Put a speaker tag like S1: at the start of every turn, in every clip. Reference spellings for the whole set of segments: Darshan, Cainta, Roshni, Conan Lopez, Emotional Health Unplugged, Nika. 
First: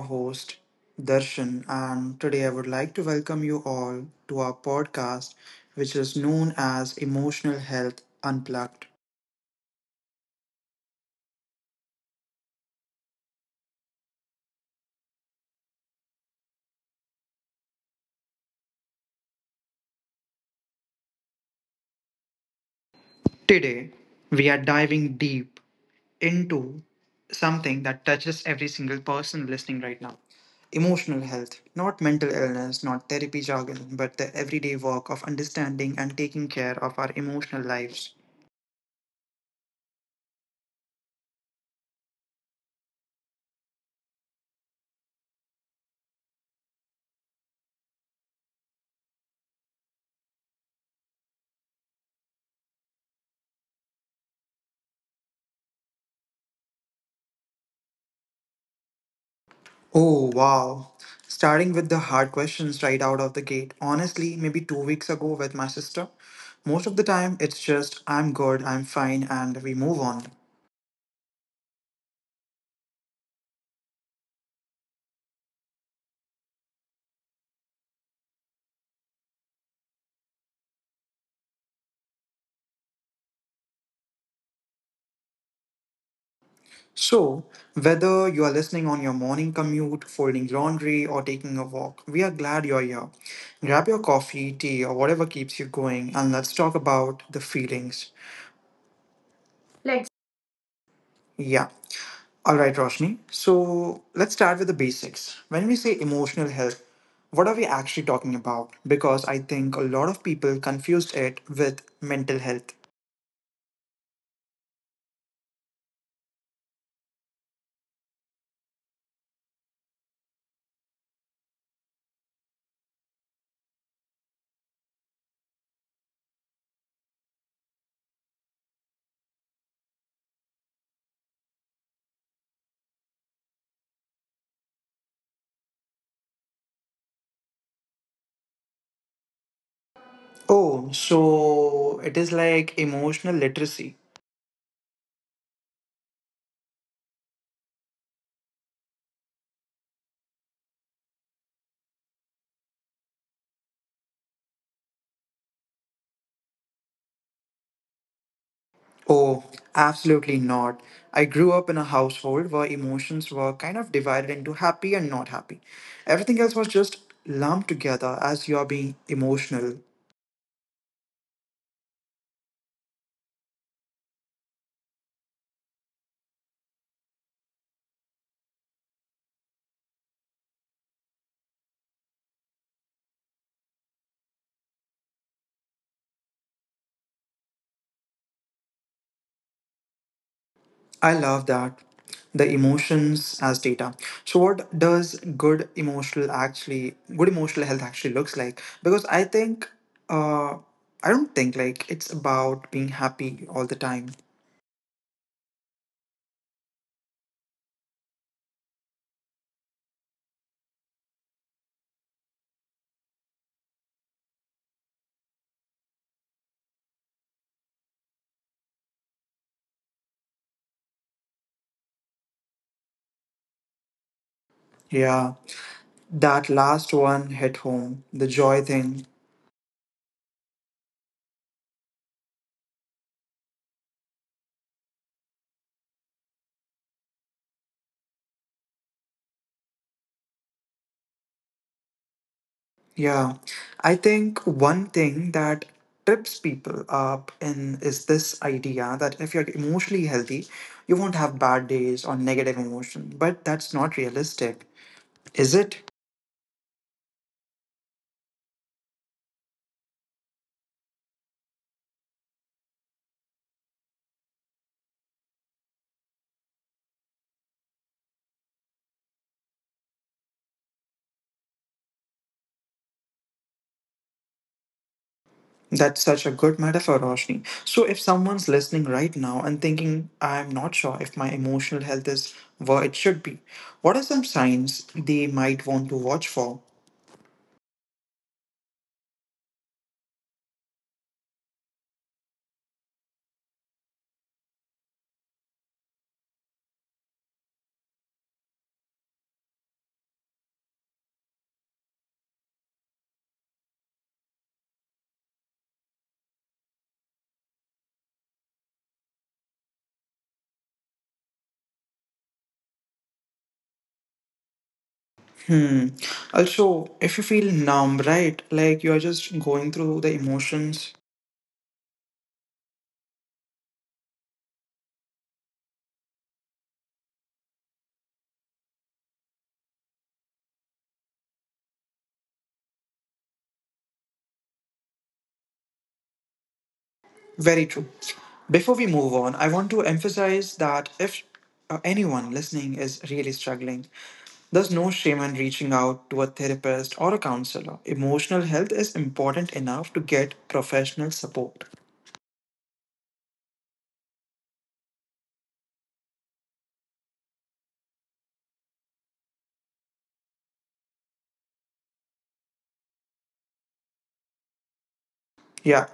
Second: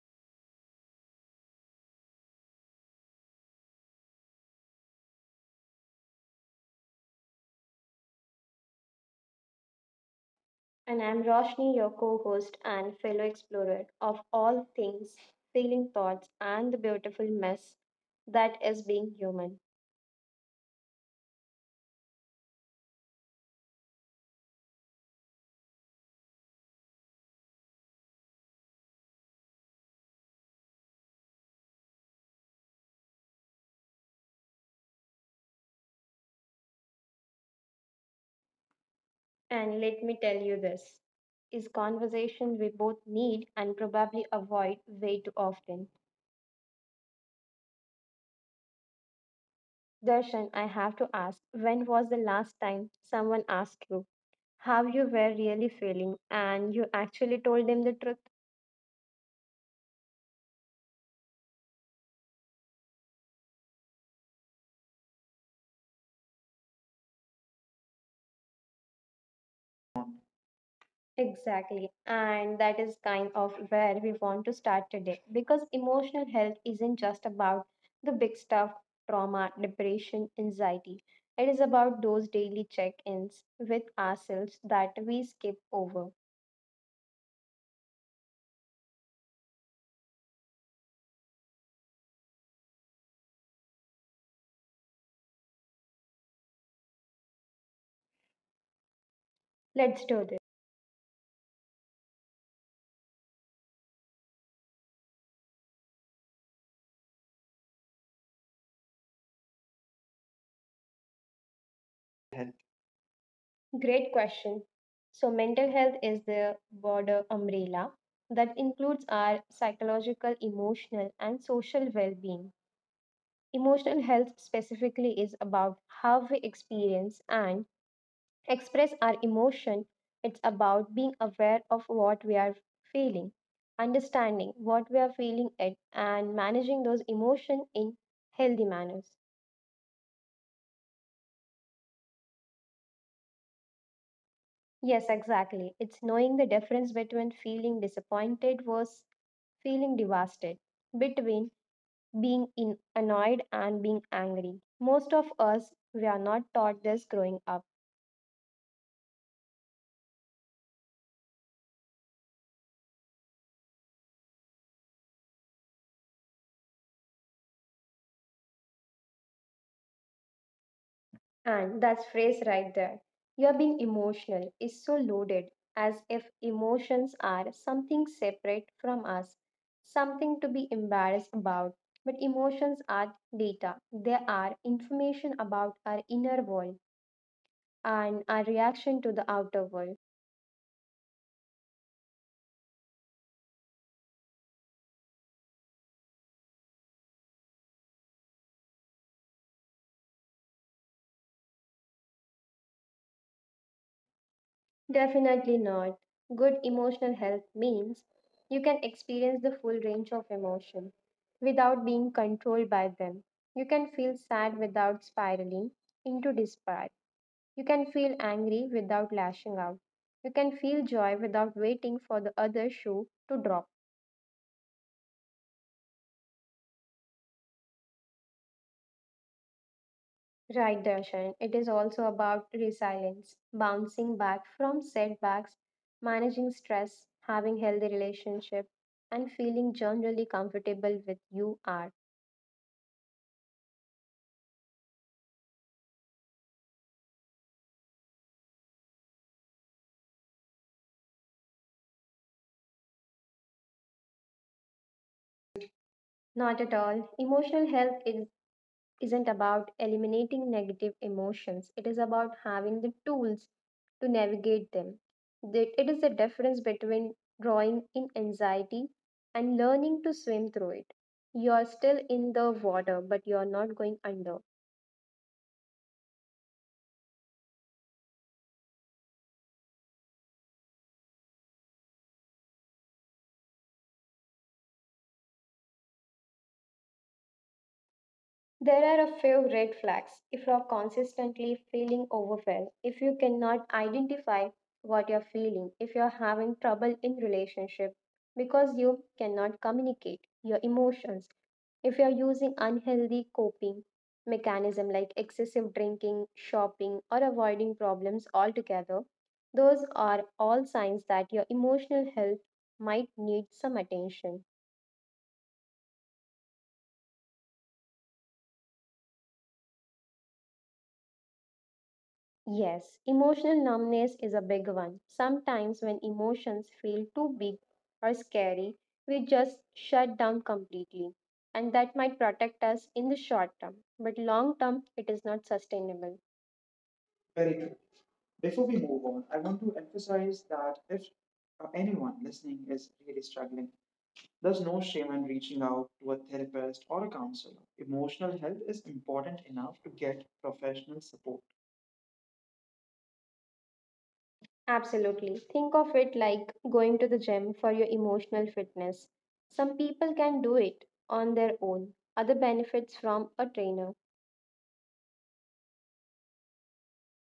S1: host, Darshan, and today I would like to welcome you all to our podcast, which is known as Emotional Health Unplugged.
S2: And I'm Roshni, your co host and fellow explorer of all things, feeling thoughts, and the beautiful mess that is being human.
S1: Today, we are diving deep into something that touches every single person listening right now, emotional health, not mental illness, not therapy jargon, but the everyday work of understanding and taking care of our emotional lives.
S2: And let me tell you this is conversation we both need and probably avoid way too often. Darshan, I have to ask, when was the last time someone asked you how you were really feeling and you actually told them the truth?
S1: Oh, wow. Starting with the hard questions right out of the gate. Honestly, maybe 2 weeks ago with my sister. Most of the time, it's just, I'm good, I'm fine, and we move on.
S2: Exactly. And that is kind of where we want to start today because emotional health isn't just about the big stuff trauma, depression, anxiety. It is about those daily check ins with ourselves that we skip over.
S1: So, whether you are listening on your morning commute, folding laundry, or taking a walk, we are glad you're here. Grab your coffee, tea, or whatever keeps you going, and let's talk about the feelings. Let's.
S2: Let's do this.
S1: Yeah. All right, Roshni. So let's start with the basics. When we say emotional health, what are we actually talking about? Because I think a lot of people confused it with mental health.
S2: Great question. So, mental health is the broader umbrella that includes our psychological, emotional, and social well being. Emotional health specifically is about how we experience and express our emotion. It's about being aware of what we are feeling, understanding what we are feeling it, and managing those emotions in healthy manners.
S1: Oh, so it is like emotional literacy.
S2: Yes, exactly. It's knowing the difference between feeling disappointed versus feeling devastated, between being in annoyed and being angry. Most of us, we are not taught this growing up.
S1: Oh, absolutely not. I grew up in a household where emotions were kind of divided into happy and not happy. Everything else was just lumped together as you're being emotional.
S2: And that phrase right there, you're being emotional, is so loaded, as if emotions are something separate from us, something to be embarrassed about. But emotions are data, they are information about our inner world and our reaction to the outer world.
S1: I love that. The emotions as data. So what does good emotional actually good emotional health actually looks like? Because I think uh I don't think like it's about being happy all the time.
S2: Definitely not. Good emotional health means you can experience the full range of emotion without being controlled by them. You can feel sad without spiraling into despair. You can feel angry without lashing out. You can feel joy without waiting for the other shoe to drop.
S1: Yeah. That last one hit home, the joy thing.
S2: Right, Darshan. It is also about resilience, bouncing back from setbacks, managing stress, having healthy relationship, and feeling generally comfortable with you are.
S1: Yeah. I think one thing that trips people up in is this idea that if you're emotionally healthy, you won't have bad days or negative emotion. But that's not realistic, is it?
S2: Not at all. Emotional health isn't about eliminating negative emotions. It is about having the tools to navigate them. It is the difference between drawing in anxiety and learning to swim through it. You are still in the water, but you are not going under.
S1: That's such a good metaphor, Roshni. So, if someone's listening right now and thinking, I'm not sure if my emotional health is where it should be, what are some signs they might want to watch for?
S2: There are a few red flags. If you are consistently feeling overwhelmed, if you cannot identify what you're feeling, if you're having trouble in relationship because you cannot communicate your emotions, if you're using unhealthy coping mechanism like excessive drinking, shopping or avoiding problems altogether, those are all signs that your emotional health might need some attention.
S1: Hmm. Also, if you feel numb, right? Like you're just going through the emotions.
S2: Yes, emotional numbness is a big one. Sometimes, when emotions feel too big or scary, we just shut down completely. And that might protect us in the short term, but long term, it is not sustainable. Very true.
S1: Very true.
S2: Before we move
S1: Before
S2: on,
S1: we
S2: I want
S1: move
S2: to
S1: on, I want to
S2: emphasize that if
S1: emphasize that if
S2: anyone listening
S1: anyone
S2: is really
S1: listening is
S2: struggling,
S1: really struggling,
S2: there's no shame in
S1: there's no
S2: reaching
S1: shame
S2: out
S1: in
S2: to a
S1: reaching out
S2: therapist
S1: to a
S2: or a counselor.
S1: therapist or a
S2: Emotional
S1: counselor.
S2: health is
S1: Emotional
S2: important
S1: health is
S2: enough to get
S1: important enough to
S2: professional
S1: get
S2: support.
S1: professional support.
S2: Absolutely. Think of it like going to the gym for your emotional fitness. Some people can do it on their own. Other benefits from a trainer.
S1: Yeah.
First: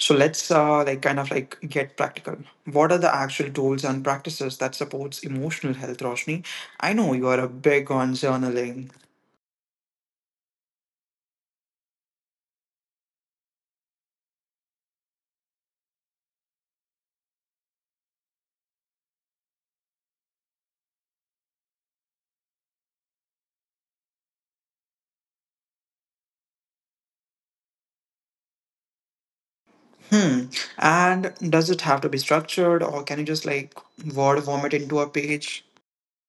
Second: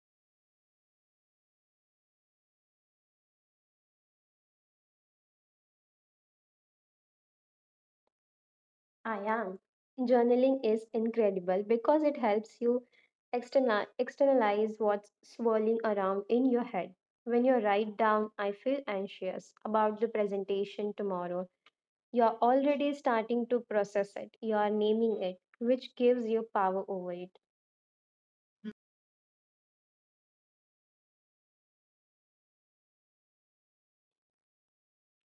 S1: So let's get practical. What are the actual tools and practices that supports emotional health, Roshni? I know you are a big on journaling.
S2: I am. Journaling is incredible because it helps you externalize what's swirling around in your head. When you write down, I feel anxious about the presentation tomorrow, you're already starting to process it, you are naming it, which gives you power over it.
S1: Hmm. And does it have to be structured or can you just like word vomit into a page?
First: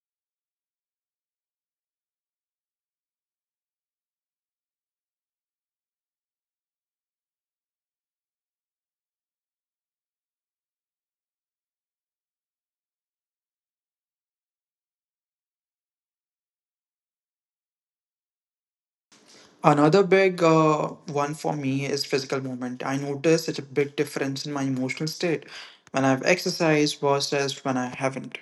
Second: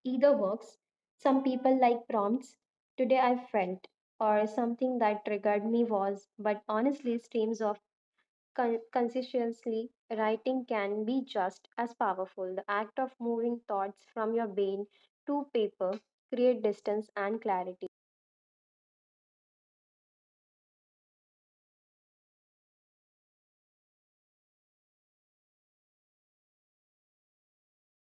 S2: Either works. Some people like prompts. Today I felt, or something that triggered me was, but honestly, streams of consciously writing can be just as powerful. The act of moving thoughts from your brain to paper create distance and clarity.
S1: Another big one for me is physical movement. I notice such a big difference in my emotional state when I've exercised versus when I haven't.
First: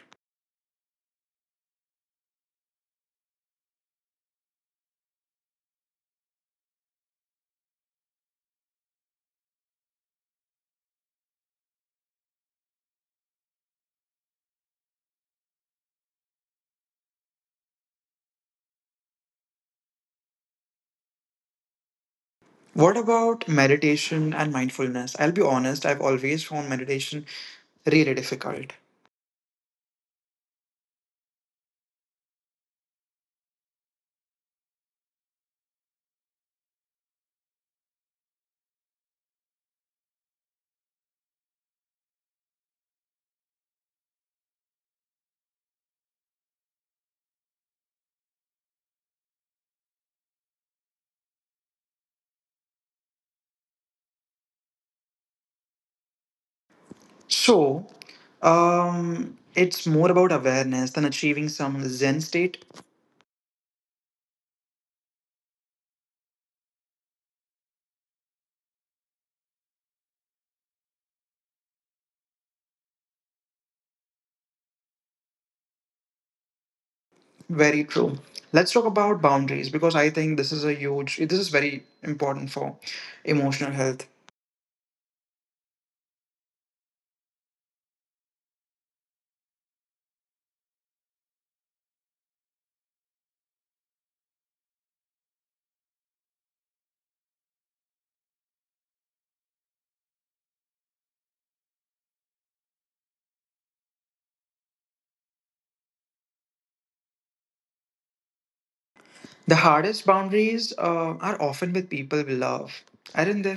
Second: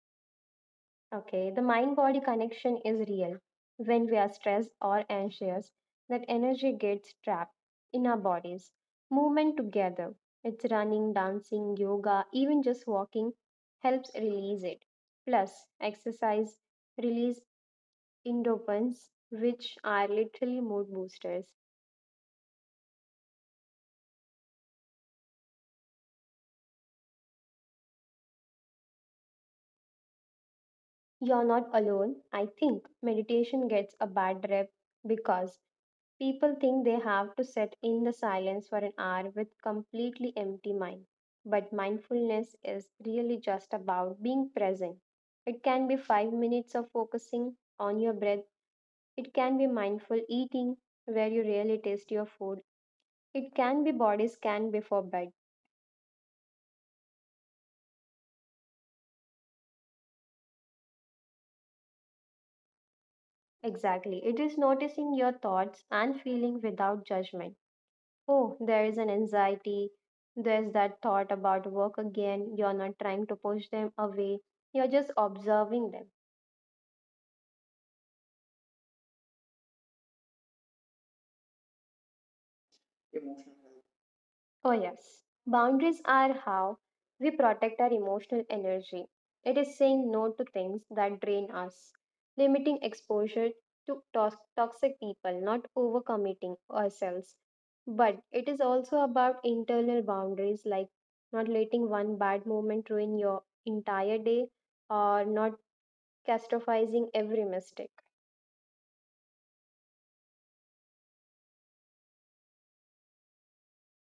S2: Okay, the mind body connection is real. When we are stressed or anxious, that energy gets trapped in our bodies. Movement together, it's running, dancing, yoga, even just walking, helps release it. Plus, exercise release endorphins, which are literally mood boosters.
S1: What about meditation and mindfulness? I'll be honest, I've always found meditation really difficult.
S2: You're not alone. I think meditation gets a bad rep because people think they have to sit in the silence for an hour with completely empty mind. But mindfulness is really just about being present. It can be 5 minutes of focusing on your breath. It can be mindful eating where you really taste your food. It can be body scan before bed.
S1: So, it's more about awareness than achieving some Zen state.
S2: Exactly. It is noticing your thoughts and feeling without judgment. Oh, there is an anxiety. There's that thought about work again. You're not trying to push them away, you're just observing them.
S1: Very true. Let's talk about boundaries because I think this is a huge, this is very important for emotional health.
S2: Oh, yes. Boundaries are how we protect our emotional energy. It is saying no to things that drain us, limiting exposure to toxic people, not overcommitting ourselves. But it is also about internal boundaries, like not letting one bad moment ruin your entire day or not catastrophizing every mistake.
S1: The hardest boundaries are often with people we love, aren't they?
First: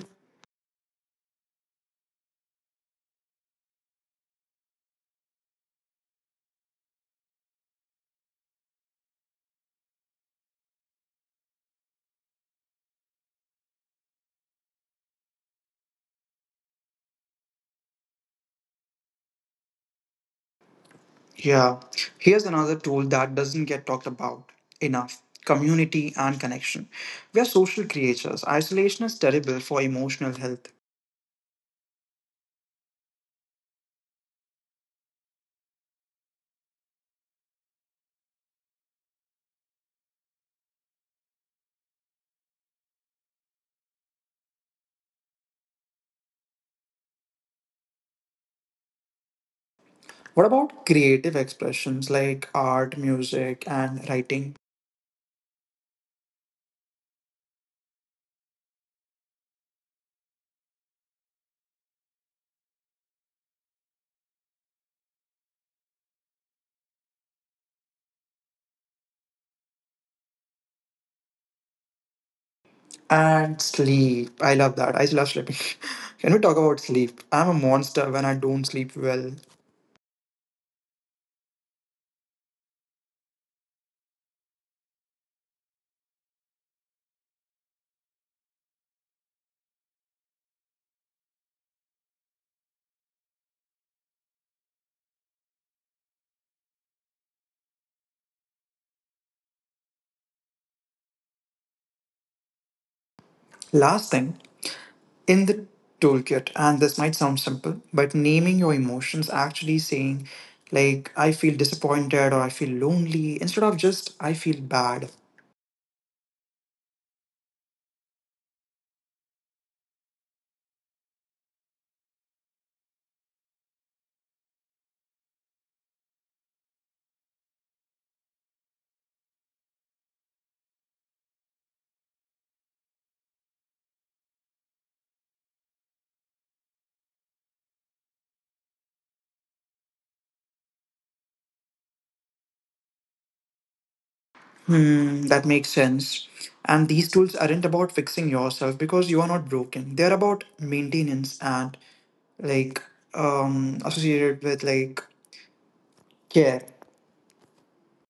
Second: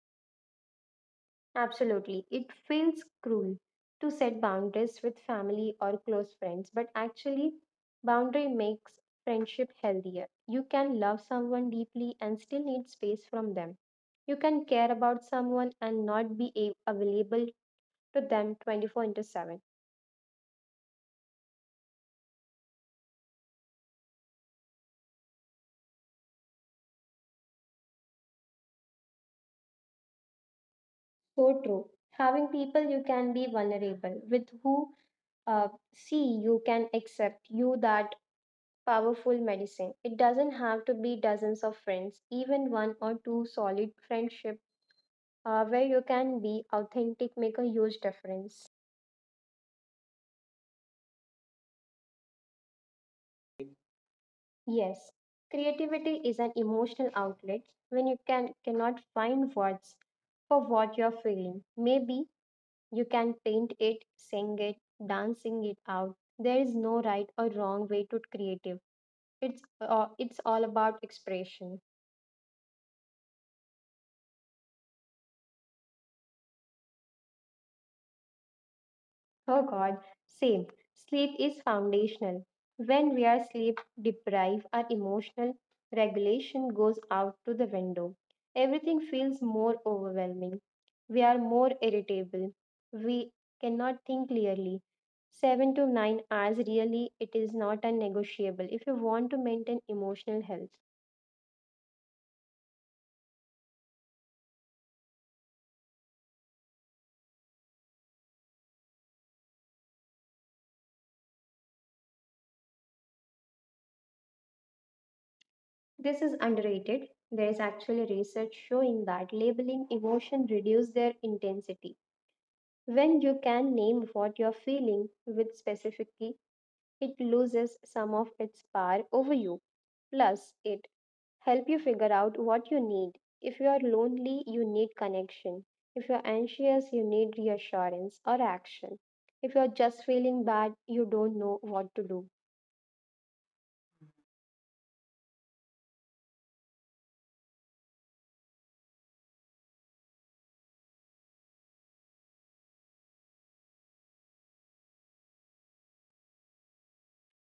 S2: Absolutely. It feels cruel to set boundaries with family or close friends, but actually, boundary makes friendship healthier. You can love someone deeply and still need space from them. You can care about someone and not be available to them 24 into 7.
S1: Yeah. Here's another tool that doesn't get talked about enough, community and connection. We are social creatures. Isolation is terrible for emotional health.
S2: So true. Having people you can be vulnerable with who uh, see you can accept you that powerful medicine. It doesn't have to be dozens of friends, even one or two solid friendships where you can be authentic make a huge difference.
S1: What about creative expressions like art, music, and writing?
S2: Yes, creativity is an emotional outlet when you can cannot find words for what you're feeling. Maybe you can paint it, sing it, dancing it out. There is no right or wrong way to creative. It's all about expression.
S1: And sleep. I love that. I love sleeping. Can we talk about sleep? I'm a monster when I don't sleep well.
S2: Oh God, same. Sleep is foundational. When we are sleep deprived, our emotional regulation goes out to the window. Everything feels more overwhelming. We are more irritable. We cannot think clearly. 7 to 9 hours really it is not a negotiable if you want to maintain emotional health.
S1: Last thing, in the toolkit, and this might sound simple, but naming your emotions, actually saying like I feel disappointed or I feel lonely instead of just I feel bad.
S2: This is underrated. There is actually research showing that labeling emotion reduce their intensity. When you can name what you're feeling with specificity, it loses some of its power over you. Plus, it help you figure out what you need. If you are lonely, you need connection. If you're anxious, you need reassurance or action. If you're just feeling bad, you don't know what to do.
S1: Hmm, that makes sense. And these tools aren't about fixing yourself because you are not broken, they're about maintenance and like, associated with like care.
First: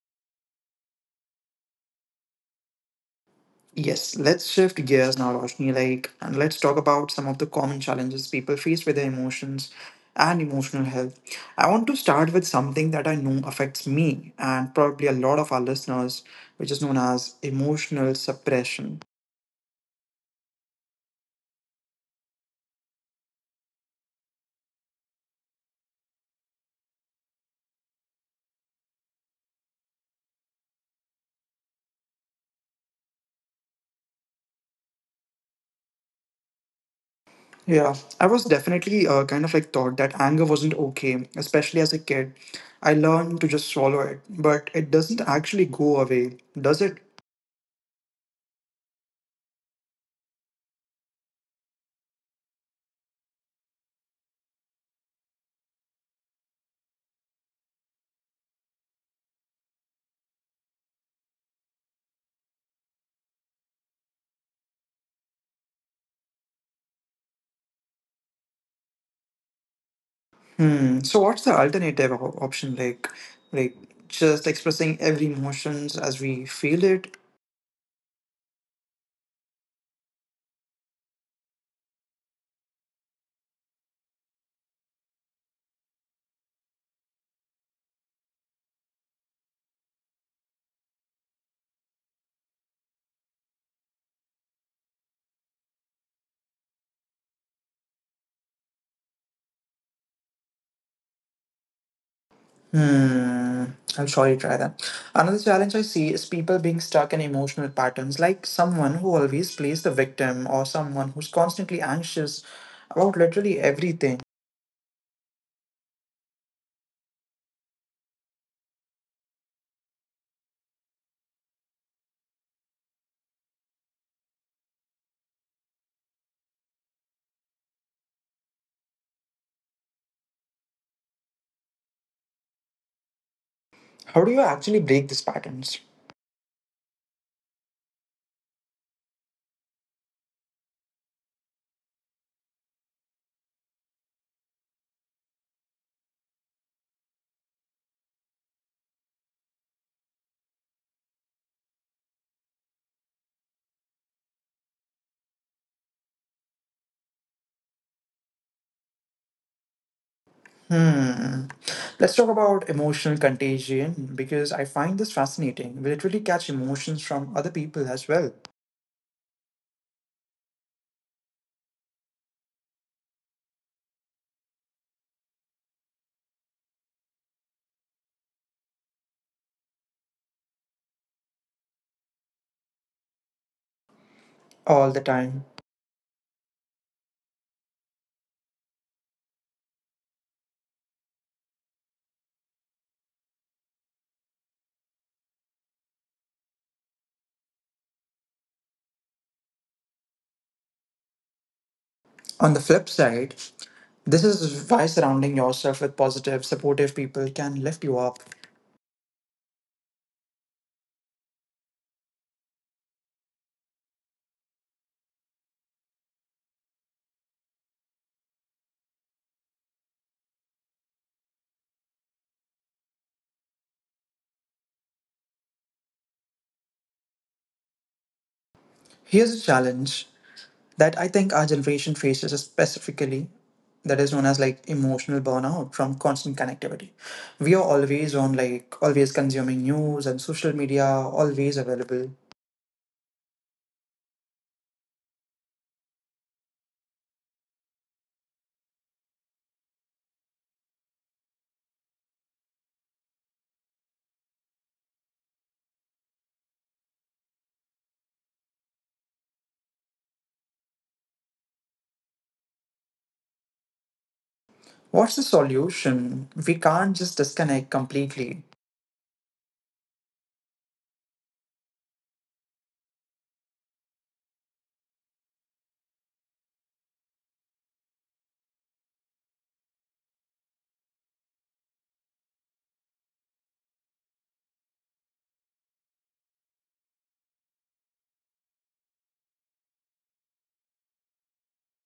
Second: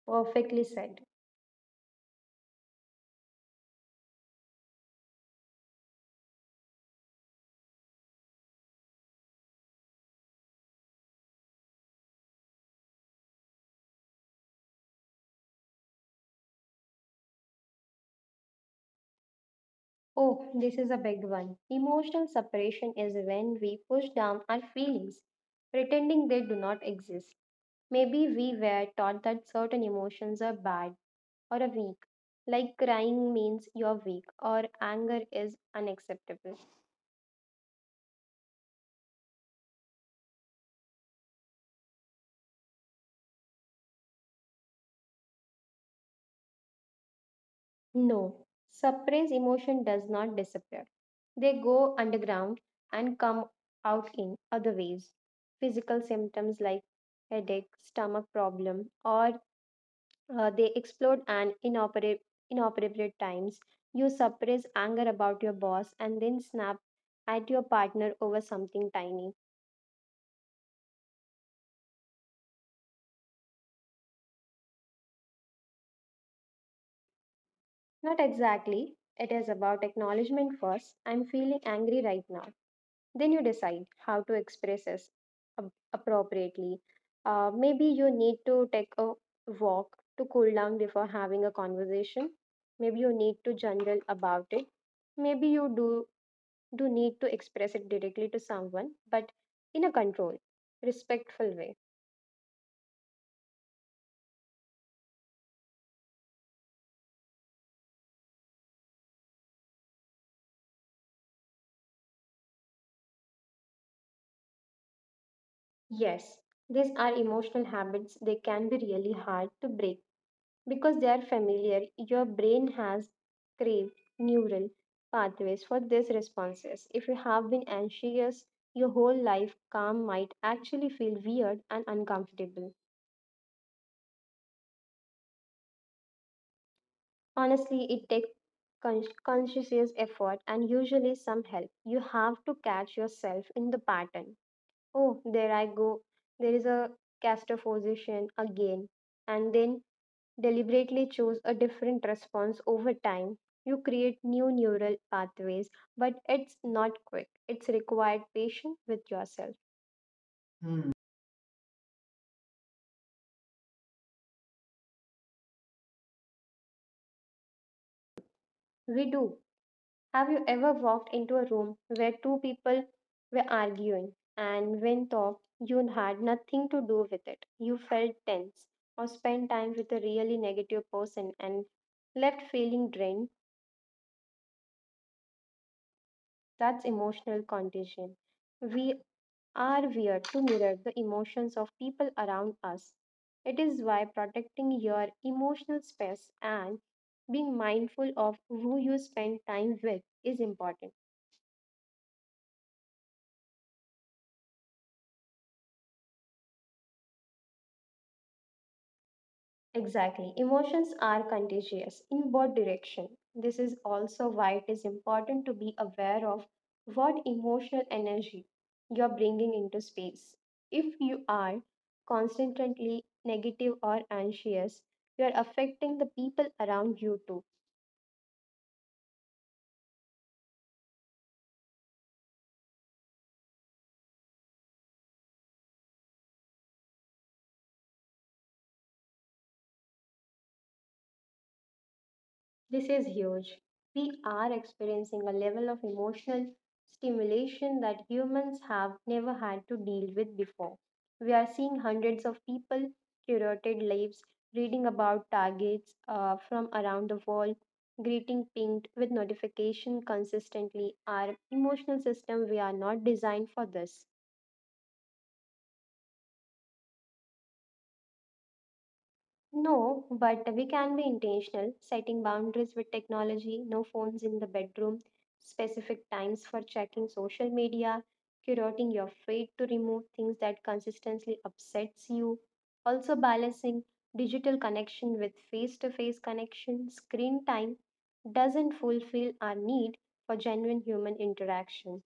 S2: Perfectly said.
S1: Yes, let's shift gears now, Roshni, like, and let's talk about some of the common challenges people face with their emotions and emotional health. I want to start with something that I know affects me and probably a lot of our listeners, which is known as emotional suppression.
S2: Oh, this is a big one. Emotional separation is when we push down our feelings, pretending they do not exist. Maybe we were taught that certain emotions are bad or are weak, like crying means you're weak or anger is unacceptable.
S1: Yeah, I was definitely thought that anger wasn't okay, especially as a kid. I learned to just swallow it, but it doesn't actually go away, does it?
S2: No, suppressed emotion does not disappear. They go underground and come out in other ways. Physical symptoms like headache, stomach problem, or they explode and inoperate inappropriate times. You suppress anger about your boss and then snap at your partner over something tiny.
S1: Hmm. So what's the alternative option like? Like just expressing every emotions as we feel it?
S2: Not exactly. It is about acknowledgement first. I'm feeling angry right now. Then you decide how to express this appropriately. Maybe you need to take a walk to cool down before having a conversation. Maybe you need to journal about it. Maybe you do need to express it directly to someone, but in a controlled, respectful way.
S1: Hmm. I'll surely try that. Another challenge I see is people being stuck in emotional patterns, like someone who always plays the victim or someone who's constantly anxious about literally everything.
S2: Yes, these are emotional habits. They can be really hard to break. Because they are familiar, your brain has craved neural pathways for these responses. If you have been anxious your whole life, calm might actually feel weird and uncomfortable.
S1: How do you actually break these patterns?
S2: Honestly, it takes conscious effort and usually some help. You have to catch yourself in the pattern. Oh, there I go. There is a castor position again. And then deliberately choose a different response over time, you create new neural pathways, but it's not quick. It's required patience with yourself. Hmm.
S1: Hmm. Let's talk about emotional contagion because I find this fascinating. We literally catch emotions from other people as well,
S2: We do. Have you ever walked into a room where two people were arguing and when thought you had nothing to do with it? You felt tense or spent time with a really negative person and left feeling drained.
S1: all the time.
S2: That's emotional contagion. We are weird to mirror the emotions of people around us. It is why protecting your emotional space and being mindful of who you spend time with is important.
S1: On the flip side, this is why surrounding yourself with positive, supportive people can lift you up.
S2: Exactly. Emotions are contagious in both direction. This is also why it is important to be aware of what emotional energy you're bringing into space. If you are constantly negative or anxious, you're affecting the people around you too.
S1: Here's a challenge that I think our generation faces specifically, that is known as like emotional burnout from constant connectivity. We are always on, like always consuming news and social media, always available.
S2: This is huge. We are experiencing a level of emotional stimulation that humans have never had to deal with before. We are seeing hundreds of people, curated lives, reading about targets from around the world, greeting pinged with notification consistently. Our emotional system, we are not designed for this.
S1: What's the solution? We can't just disconnect completely.
S2: No, but we can be intentional, setting boundaries with technology, no phones in the bedroom, specific times for checking social media, curating your feed to remove things that consistently upsets you, also balancing digital connection with face-to-face connection. Screen time doesn't fulfill our need for genuine human interaction.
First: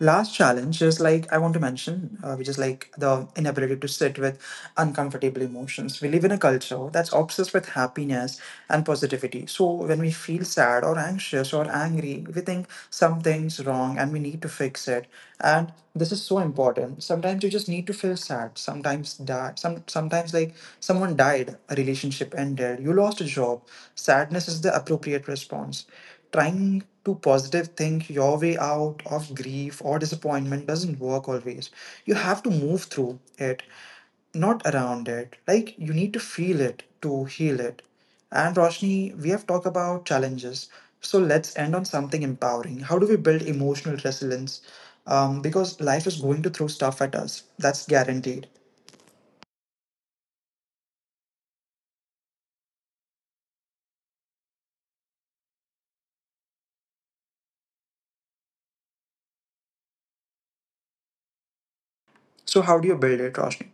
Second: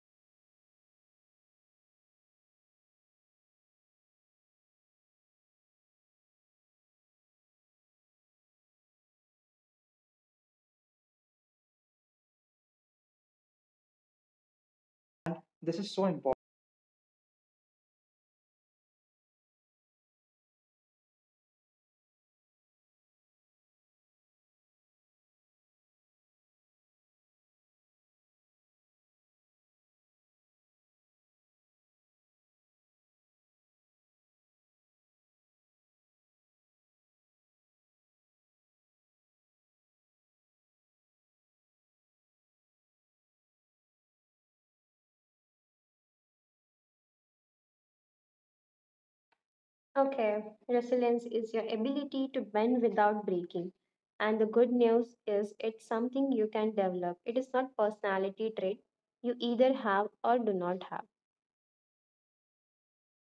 S1: Last challenge is like I want to mention, which is like the inability to sit with uncomfortable emotions. We live in a culture that's obsessed with happiness and positivity. So when we feel sad or anxious or angry, we think something's wrong and we need to fix it. And this
S2: This
S1: is
S2: is
S1: so
S2: so important.
S1: important. Sometimes you just need to feel sad. Sometimes, someone died, a relationship ended, you lost a job. Sadness is the appropriate response. Trying to positive think your way out of grief or disappointment doesn't work always. You have to move through it, not around it. Like you need to feel it to heal it. And Roshni, we have talked about challenges. So let's end on something empowering. How do we build emotional resilience? Because life is going to throw stuff at us. That's guaranteed.
S2: Okay, resilience is your ability to bend without breaking. And the good news is it's something you can develop. It is not personality trait you either have or do not have.
S1: So how do you build it, Roshni?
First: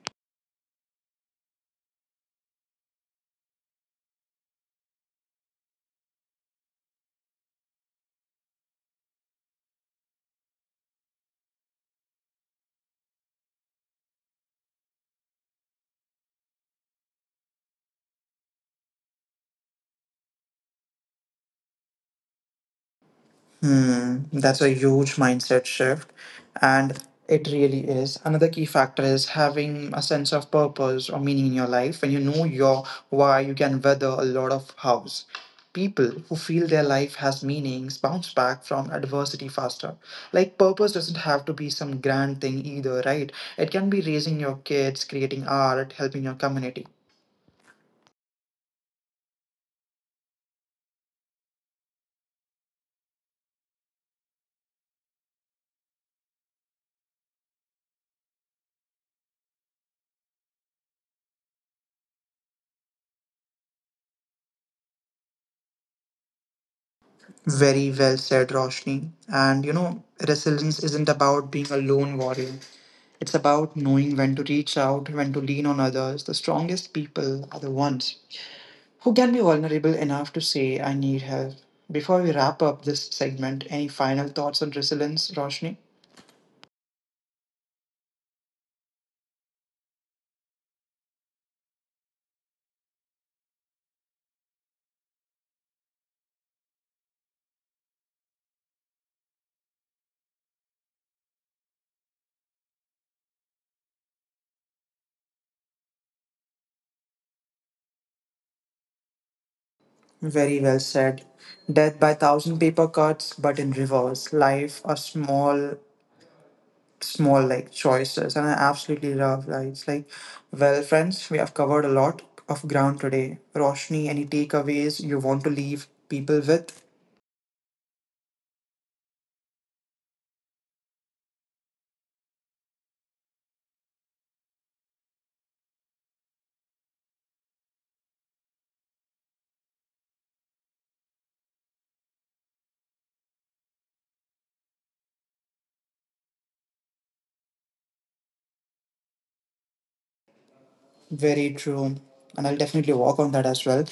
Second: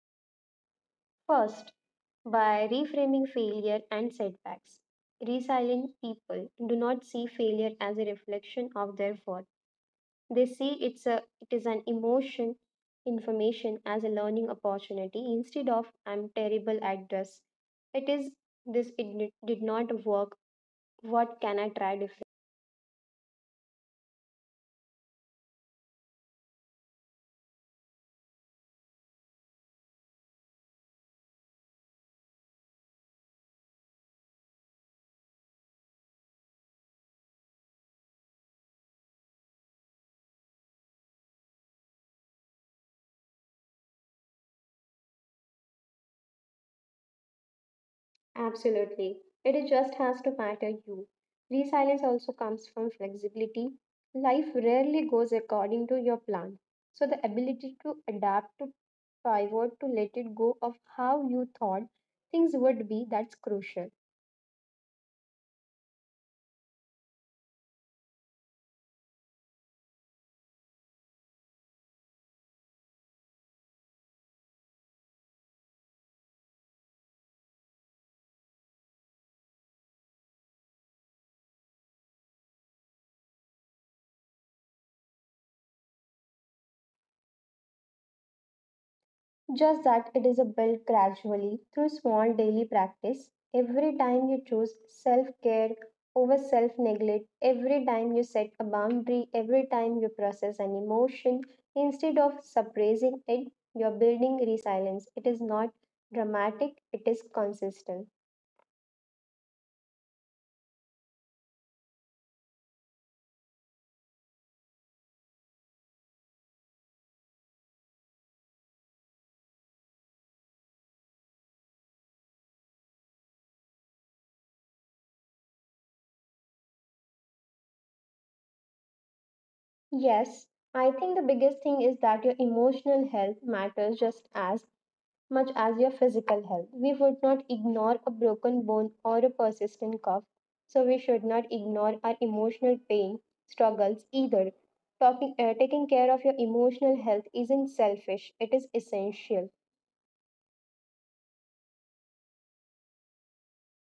S2: First, by reframing failure and setbacks. Resilient people do not see failure as a reflection of their worth. They see it's a it is an emotion information as a learning opportunity instead of I'm terrible at this. It is this it did not work. What can I try different?
S1: Hmm, that's a huge mindset shift, and it really is. Another key factor is having a sense of purpose or meaning in your life. When you know your why, you can weather a lot of hows. People who feel their life has meanings bounce back from adversity faster. Like, purpose doesn't have to be some grand thing either, right? It can be raising your kids, creating art, helping your community.
S2: Absolutely. It just has to matter you. Resilience also comes from flexibility. Life rarely goes according to your plan. So the ability to adapt to pivot to let it go of how you thought things would be that's crucial.
S1: Very well said, Roshni. And you know, resilience isn't about being a lone warrior. It's about knowing when to reach out, when to lean on others. The strongest people are the ones who can be vulnerable enough to say, I need help. Before we wrap up this segment, any final thoughts on resilience, Roshni?
S2: Just that it is a built gradually through small daily practice. Every time you choose self care over self neglect, every time you set a boundary, every time you process an emotion, instead of suppressing it, you're building resilience. It is not dramatic, it is consistent.
S1: Very well said. Death by thousand paper cuts, but in reverse. Life are small, small like choices, and I absolutely love lives. Like, well, friends, we have covered a lot of ground today. Roshni, any takeaways you want to leave people with?
S2: Yes, I think the biggest thing is that your emotional health matters just as much as your physical health. We would not ignore a broken bone or a persistent cough, so we should not ignore our emotional pain struggles either. Talking, taking care of your emotional health isn't selfish, it is essential.
S1: Very true. And I'll definitely work on that as well.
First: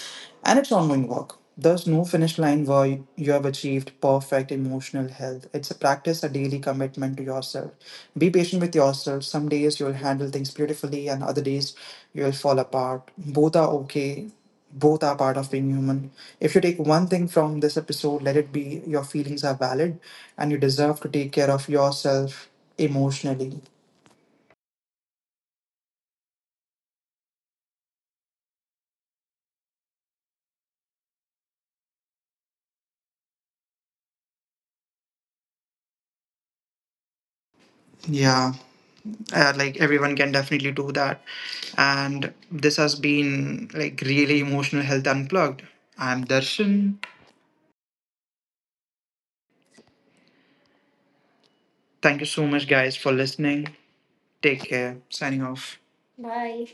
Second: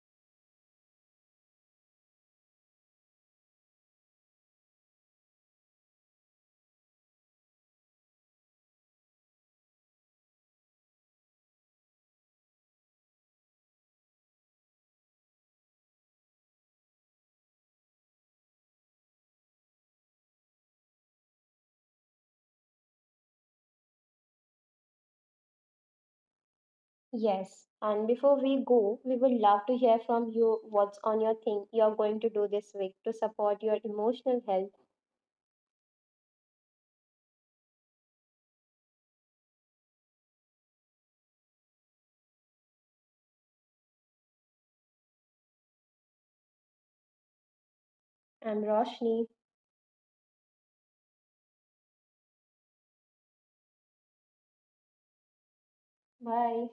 S1: And it's ongoing work. There's no finish line where you have achieved perfect emotional health. It's a practice, a daily commitment to yourself. Be patient with yourself. Some days you'll handle things beautifully, and other days you'll fall apart. Both are okay. Both are part of being human. If you take one thing from this episode, let it be your feelings are valid and you deserve to take care of yourself emotionally.
S2: Yes, and before we go, we would love to hear from you what's on your thing you're going to do this week to support your emotional health.
S1: Yeah. Like everyone can definitely do that, and this has been like really Emotional Health Unplugged. I'm Darshan.
S2: I'm Roshni.
S1: Thank you so much guys for listening. Take care, signing off. Bye.
S2: Bye.